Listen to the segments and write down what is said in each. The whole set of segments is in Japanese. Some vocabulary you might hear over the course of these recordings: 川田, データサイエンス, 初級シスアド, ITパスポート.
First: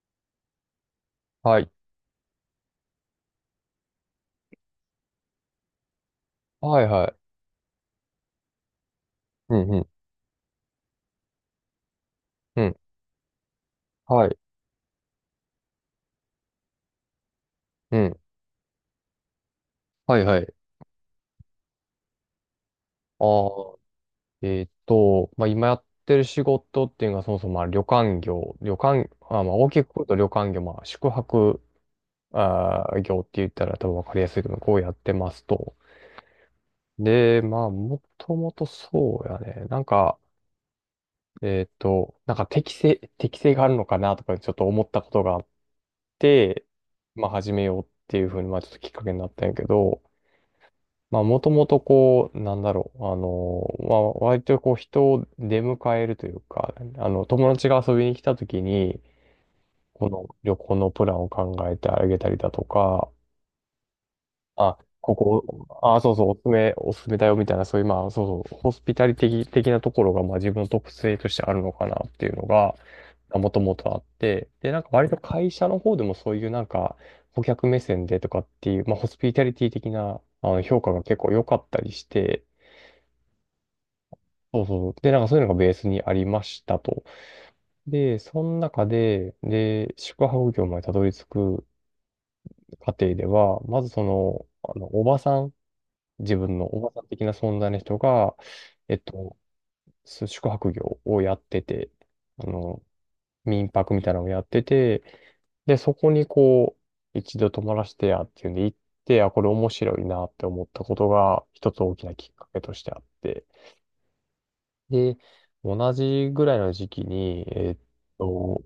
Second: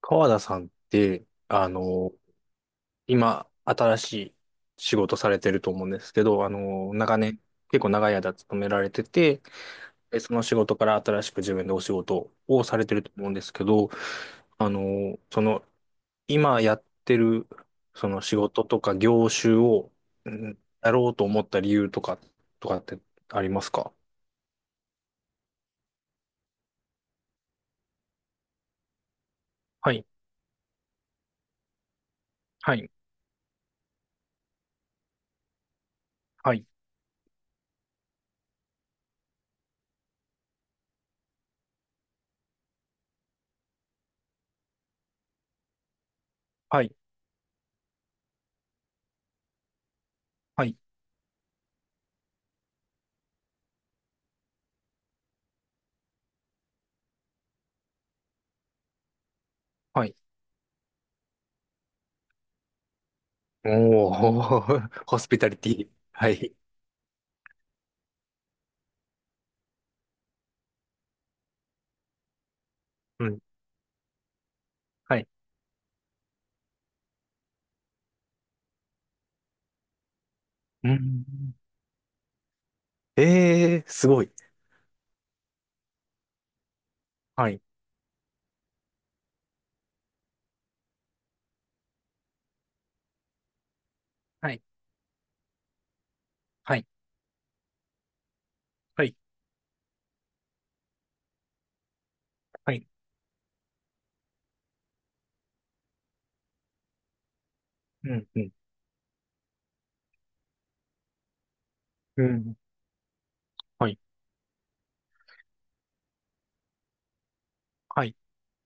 川田さんって、はい。今、新しい仕事されてると思うんですけど、はいは長い。年、結構長い間勤められてて、うんうん。でその仕事から新しく自分でお仕事うをん。されてると思うんですけど、はい。あの、その、今やってる、うそん。の仕事とか業種を、はいうはい。んやろうと思った理由とか、とかってあありますー。か？まあ、今やってる仕事っていうのがそもそもまあ旅館業、旅館、あ、まあ、大きはく言うい、と旅館業、まあ、宿泊、はあい、ー、業って言ったら多分わかりやすいけど、こうやってますと。はい、で、まあ、もともとそうやね。なんか、なんか適性があるのかなとかちょっと思ったことがあって、はい、まあ、始めようっていうふうに、まあ、ちょっときっかけになったんやけど、はい、まあ、もともとこう、なんだろう、まあ、割とこう、人を出迎えるというか、あの、友達が遊びに来た時に、はこい。の旅行のプランを考えてあげたりだとか、おあ、ー、こホスピタリこ、ティ。あ、そうそはう、おすすい。め、おすすめだよみたいな、そういう、まあ、そうそう、ホスピタリティ的なところが、まあ、自分の特性としてあるのかなっていうのが、うん。もともとあって、で、なんか割とはい。会社の方でもそういうなんか、顧客目線でとかっていう、まあ、ホスピタリティ的な評う価が結構良ん。かったりして、ええー、すごい。そうそうそう。で、なんかそういうのがベースにありましたと。はい。で、その中で、で、宿泊業までたどり着く過程では、まずその、はい。あの、おばさん、自分のはおい。ばさん的な存在の人が、えっはい。と、宿泊業をやってて、あはの、い。民泊みたいなのをやってて、で、そこにこう、一度泊まらせてうやん。っうていうん。んで行って、あ、これ面白いなって思ったことが、一つ大きなうきっかん。けとしてあって、はい。で、同じぐらいの時期に、はい。と、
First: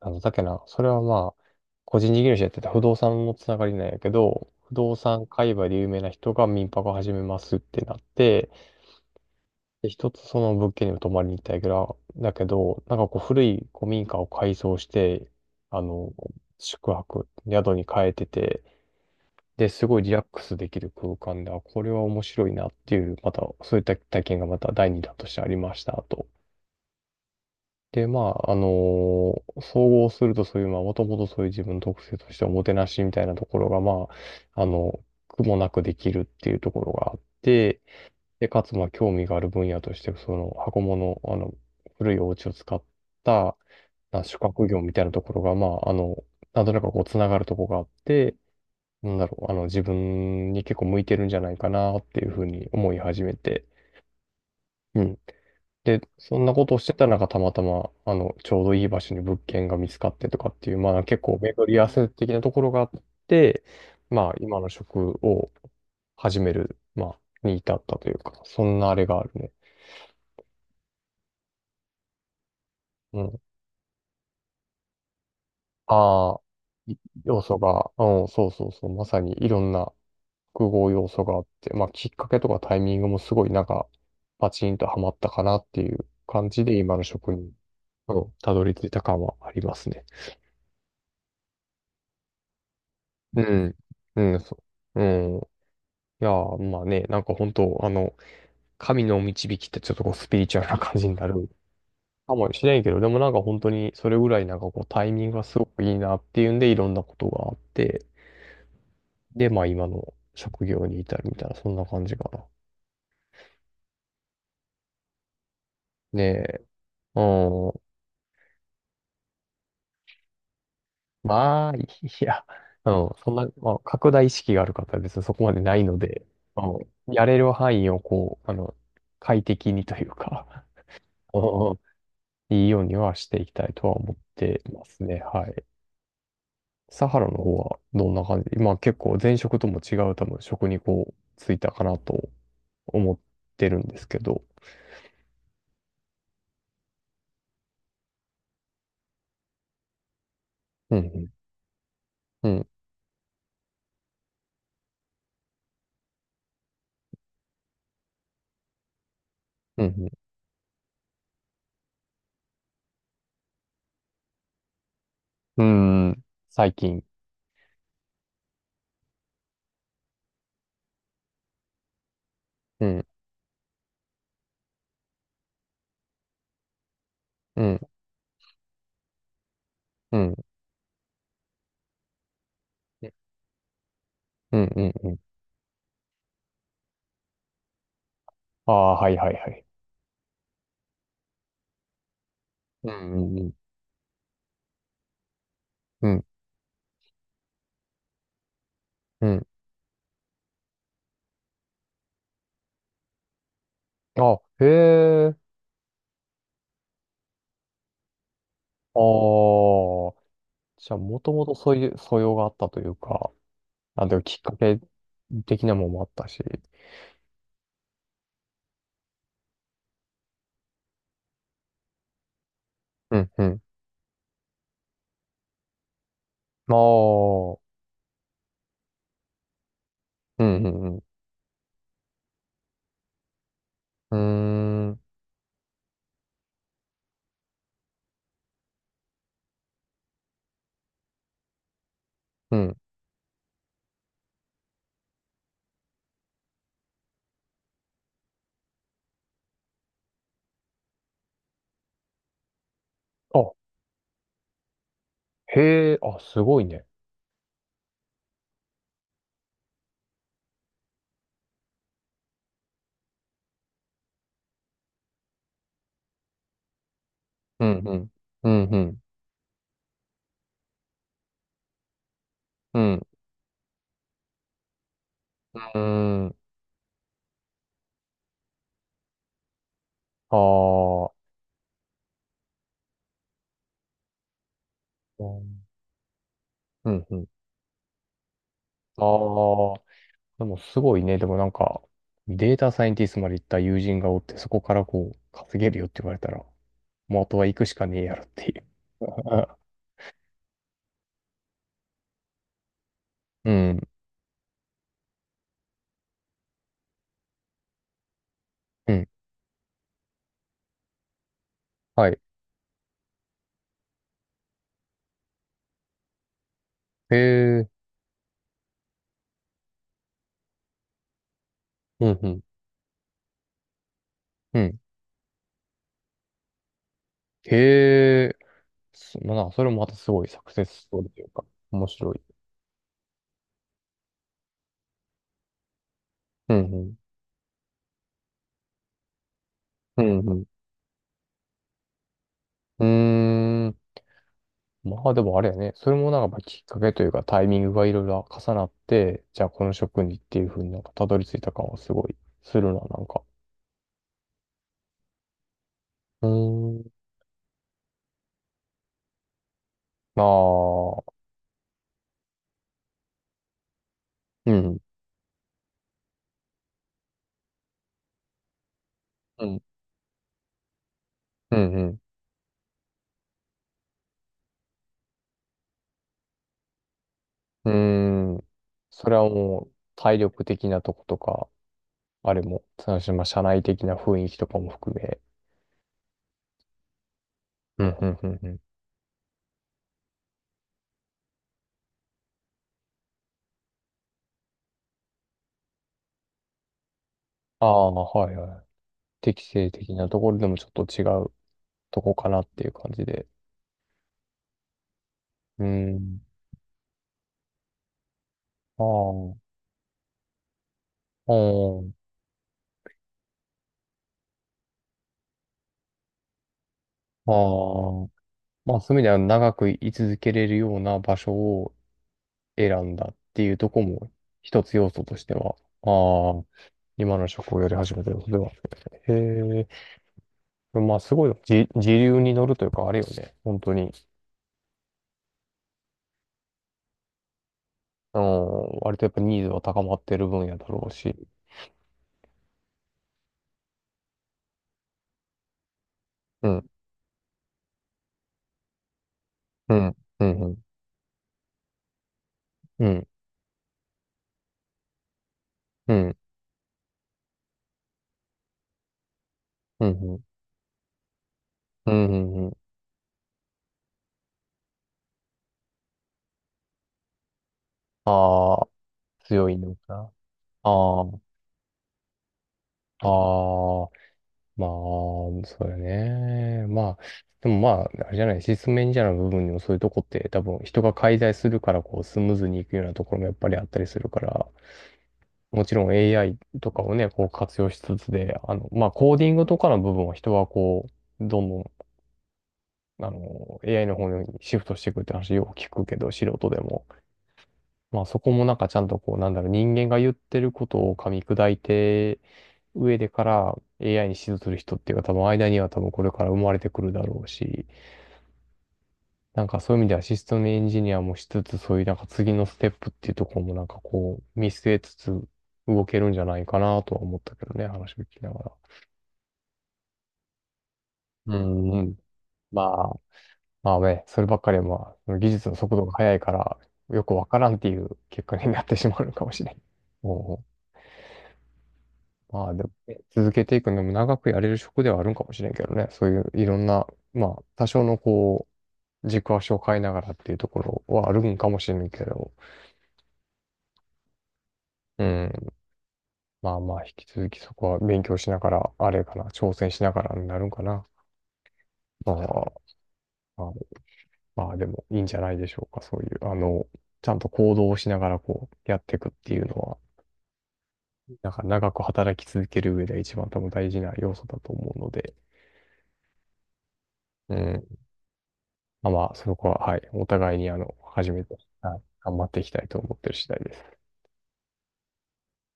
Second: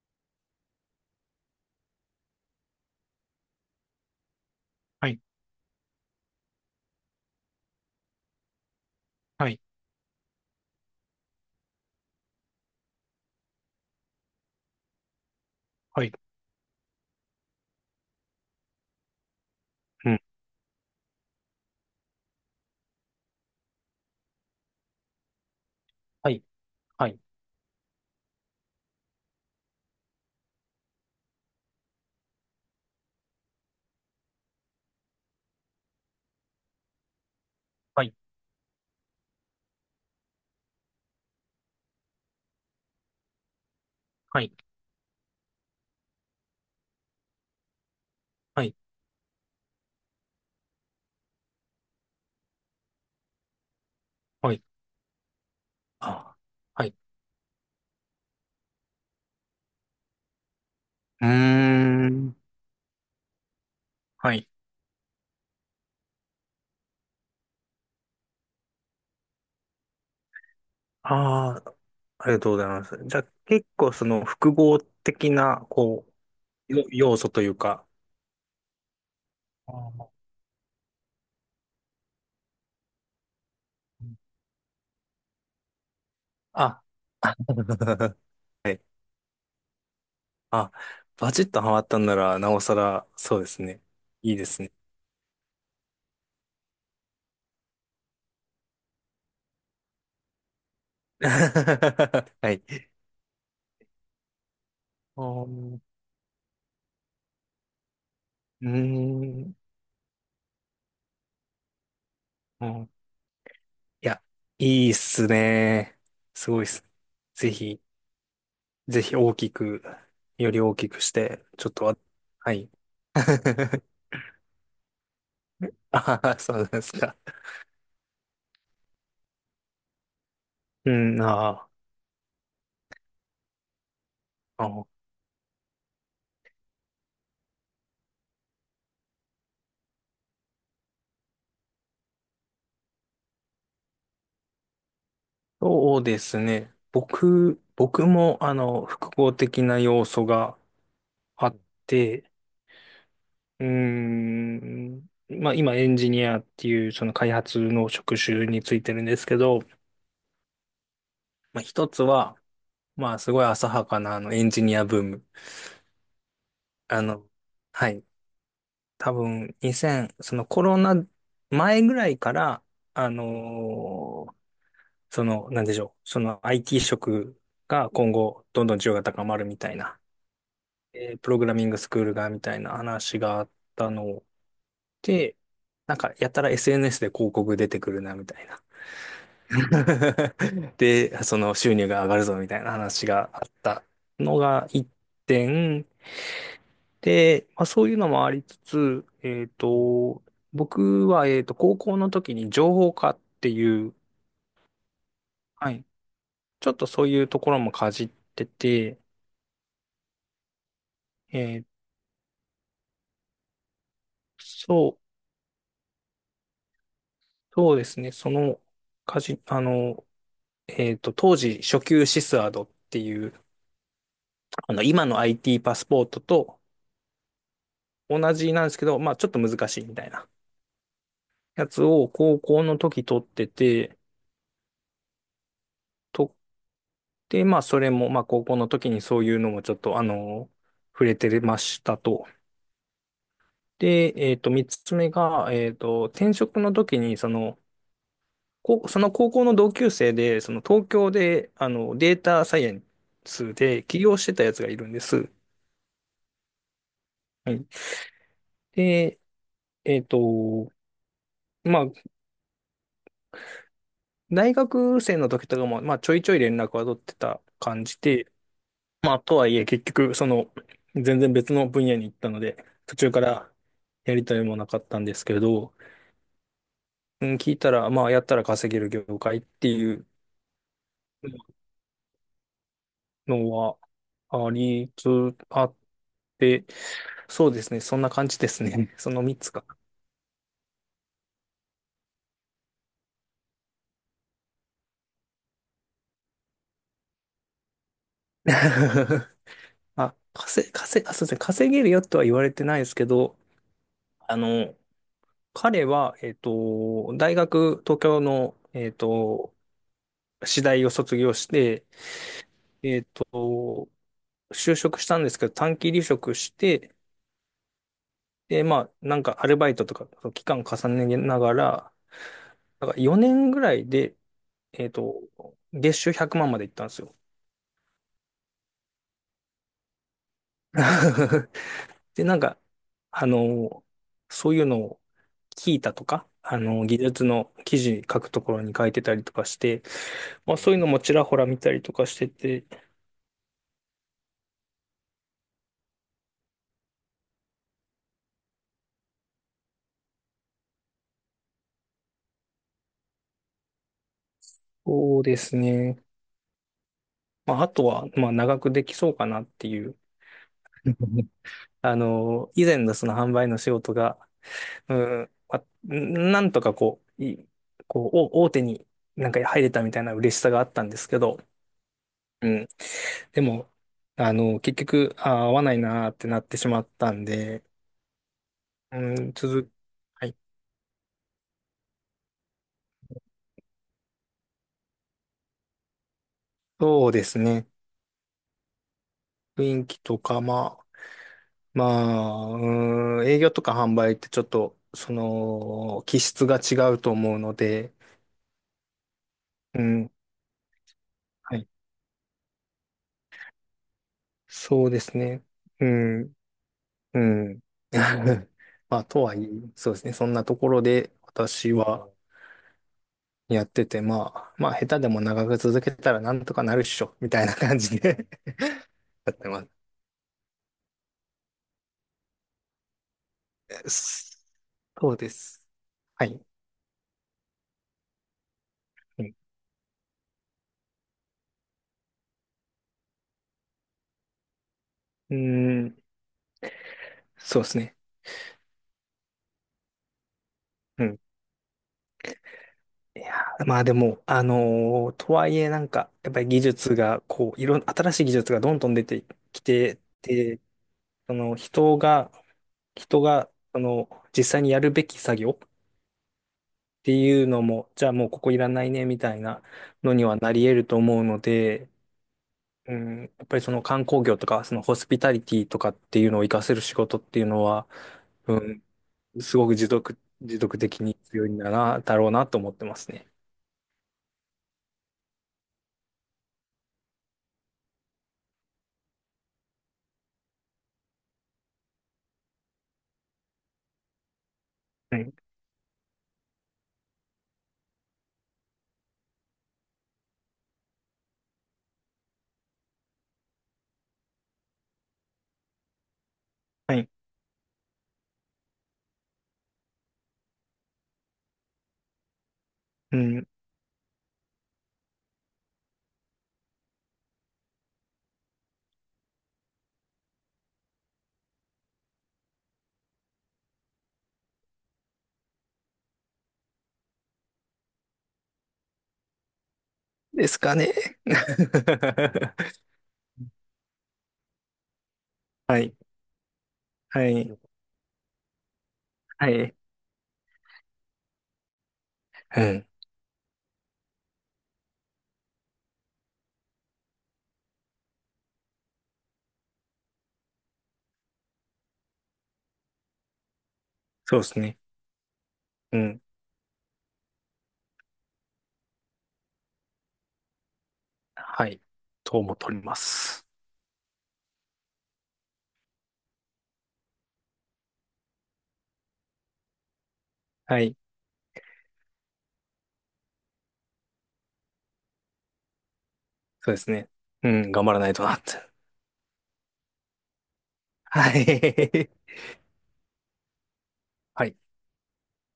あの、だっけな、それはまあ、個人事業主やってて不動産のつながりなんやけど、不動はい。産界隈で有名な人が民泊を始めますってなって、はい。で、一つその物件にも泊まりに行ったんやけど、だけど、なんかこう古い古民家を改装して、あはの、い。宿泊、宿に変えてて、で、すごいうリん。ラックスできる空間で、あ、これは面白いなっていう、また、そういった体験がまた第二弾としてありましたと。はい。はい。で、まあ、あの総合するとそういう、まあ、もともとそういう自分の特性としておもてなしみたいなところが、まあ、あの、苦もなくできるっていうところがあって、はい。で、かつ、まあ、興味がある分野として、その、箱物、あの、古いお家を使った、まあ、は宿い。泊業みたいなところが、まあ、あの、なんとなくこう、つながるところがあって、はい。なんだろう、あの、自分に結構向いてるんじゃないかなっていうふうに思い始めて、はい。うん。で、そあんなことをー。しはてい。たらなんかたまたま、あの、ちょうどいい場所に物件が見つかってとかっていう、まあ結うー構巡り合わせ的ん。なところがあって、まあはい。今の職を始める、まあ、に至ったというか、そんなあれがあるね。ああ、ありがとうございます。じうゃあ、ん。結構その複合的な、こああ、う、い要素要という素か。が、うん、そうそうそう、まさにいろんあなー、複合要素があって、まあきっかけとかタイミングもすごいなんか、パチンとハマったかなっていう感じで、あ、今の職あ。 に、うん、たどはりい。着いた感はありますね。あ、バチッとハマったんなら、なおさら、そううですん。ね。ういいん、でそすね。う。うん。いやー、まあね、なんか本当、あの、神の導きってちょっとこうスピリチュアルな感じになるか もはしれんけい。ど、でもなんか本当にそれぐらいなんかこうタイおミングがすごー、くいいなっていうんで、いろんなことがあって、うーで、ん。まあ今の職業に至るみたいな、そんな感じかな。うん。いや、いいっすね。ねすごえ、いっす。うぜん。ひ、ぜひ大きく、より大きくして、ちまょっあ、といわ、や、はい。うん。そんな、まあ、拡大意識がある方は別にそこまでないのあで、あ、そううですん。か。やれる範囲をこう、あの、快適にというか、うん、あうー。ん。いいようにはしていきたいとは思ってあまの、すね。はい。サハラの方はどんな感じでまあ結構前職とも違う多分職にこうついたかなと思ってるんですけど。そうですね。僕も、複合的な要素がうん、あって、うん、うーん、まあ、今、エンジニアっていう、その開発の職種についてるんですけど、うん、まあ、一つは、まあ、すごい浅はかな、エンジニアブーム。うん、うん、最あ近。の、はい。多分、2000、そのコロナ前ぐらいから、うん、あのーその、なんでしょう。その IT 職うん、が今後、どんどん需要が高まるみたいな、うん、プログラミングスクールが、みたいなうん、話があったのうん、うんうんうんうんうん、最近、うんうんうんうんうんうん。で、なんか、やたら SNS で広告出てくるな、みたいな。ああ、はいはいはい。で、その収入が上がるぞ、みたいなう話がん、うあっん、たのが一点、うん、うん。で、まあ、そういうのもありつつ、うん。僕は、高校の時に情報科っていう、あ、へえ。はい、ちょっとそういうところもかじってて、ああ。じゃあもともとえそうーいう素養があったというか、あ、でもきっかけそう、的なものもあったし。そうですね、その、かじ、あの、えっと、当時、初級シスアドってういん、う、うん。あの、今の IT パスポートとああ、同じなんですけど、まあ、ちょっと難しいみたいなうんうんやつを高校の時取ってて、うん。うーん、とで、まあ、それも、まあ、高校の時にそういうのもちょっと、触れてましたと。うん。で、三つ目が、転職の時に、その、こうその高校の同級生で、その東京で、データサイエンあ、スで起業してたやつがいるんです。へえ、あ、すごいね。はい。で、えっと、まあ、大学生の時とかも、まあ、ちょいちょい連絡は取ってたうん、感うじん、で、うん、うん、まあ、とはいえ、結局、その、全然別の分野に行ったので、途う中からやりたいもなかったんですけん、ど、うん。うん、聞いたら、まあ、やったら稼げる業界っていうああ、のはありうん、あって、うん。うん。そうですね、そんな感じですね。その3つか。ああ、でもすごいね。でもなんか、データサイエンティストまで行った友人がおって、そこからこう、稼げるよって言われたら、もうあとは行くしかねえやろっていう。あ、稼、稼、あ、そうですね、稼げるよとは言われてないですけど、うん、あの、彼は、大学、東京の、うん。私大を卒業して、はい。えっと、就職したんですけど、短期離職して、へえ、で、まあ、なんかアルバイトとか、期間重ねながら、うん、うん、なんか4年ぐらいで、うん。えっと、月収100万まんまで行ったんですよ。へえ、そまあ、それもまたすごいサクセスストーリーというか、面白い。で、なんか、あの、そういうのを聞いたとか、うん、技術の記事書くところに書いてたりとかして、うん、うん、まあ、そういうのもちらほら見たりとかしてて、うん。うーん。まあでもあれやね。それもなんかまあきっかけというかタイミングがいろいろ重なって、じゃあこの職にっていうふうになんかたどり着いた感はすごいするな、なんか。そうですね。うーん。まあ、あとは、まあ、長くできそうかなっていう。ああ、あの、以前のその販売の仕事が、うん、うん、まあ、なんとかこう、こう、お大手になんかうん、入れたみたいな嬉しさがあったんですけど、うん、うん。うん。でも、結局、あー、合わないなーってなってしまったんで、うーん。うそれはん、もう体はい。力的なとことか、あれも、そのまあ社内的な雰囲気とかも含め。そうですね。うん、うん、うん、うん。雰囲気とか、まあ、まあ、うん、営業とか販売ってちょっと、その、気質が違うと思うのああ、で、はいはい。適性う的なん、ところでもちょっと違うはい。とこかなっていう感じで。そうですね。ううん。ん。うん。あまあ、とあ、はいえ、そうですね。そんなところで私あはやってて、まあ、まあ、下手でも長く続けたらなんとかなるっしょ、みあ、あたいな感じあ。で まあ、そういう意味では やって長まく居続けれるような場所を選んだっていうとこもす。一つ要素そうとしでては、す。はああ、い。今の職をやり始めたよ、それは。うん、へえ、まあ、すごい、時流に乗るというか、あれよね。本当に、うーん、そうですね。うん、割とやっぱニーズは高まってる分野だろううし。ん。いやー、まあでも、とはいえなんか、やっぱうり技ん、術が、こう、いろん、新しい技術がどんどん出てきうん、てうん、て、その人が、うん、人が、その、実際にやるべき作業、うん、うん、っていうのも、じゃあもうここいらないねみたいなうのん、にはなり得ると思うので、うん、うん、うん、やっぱりその観光業とか、そのホスピタリティとかっていうのを活かせる仕事っていうのは、あうあー、ん、強すいごくのかな。持続的ああ、に強いんだな、だろうなと思ってまあすね。あ。まあ、そうだね。まあ、でもまあ、あれじゃない、シスメンジャーの部分にもそういうとこって多分人が介在するからこうスムーズにいくようなところもやっぱりあったりするから、はい。もちろん AI とかをね、こう活用しつつで、あの、まあ、コーディングとかの部分は人はこう、どんどん、あの、AI の方にシフトしていくって話よく聞くけど、素人でも。はい。まあそこもなんかちゃんとこう、なんだろう、人間が言ってることを噛み砕いて、上でうかん。ら AI に指導する人っていうか多分間には多分これから生まれてくるだろうし、なんかそういう意味ではシステムエンジニアもしつつ、そういうなんか次のステップっていうところもなんかこう、見据えつつ動けるんじゃないかなとは思ったけどね、話を聞きながら。ですかね。うん、うん。ま あ、まあね、そればっかりはまあ、その技術の速は度がい。速いから、よくわはからんい。っていう結果になってしまうのかもしはれん。い。おう。まあうでもん。ね、続けていくのも長くやれる職ではあるんかもしれんけどね。そういういろんな、まあ多少のこう、軸足を変えながらっていうところはあるんかもしれんけど、そうですね。うん。うん。まあまあ引き続きそこは勉強しながら、あれかな、挑戦しながらになるんかな。はい。まとあ、思っております。まあ、まあでもいいんじゃないでしょうか。そういう、あの、ちゃんと行動をしながらこうやっていくっていうのは、はい。なんか長く働き続ける上で一番多分大事な要素だと思うので、そうですね。ううん。ん。頑張らないとなって。あ、まあ、そこは、はい、お互いに、あの、初めて、ははい、い。頑張っていきたいと思ってる次第です。はい。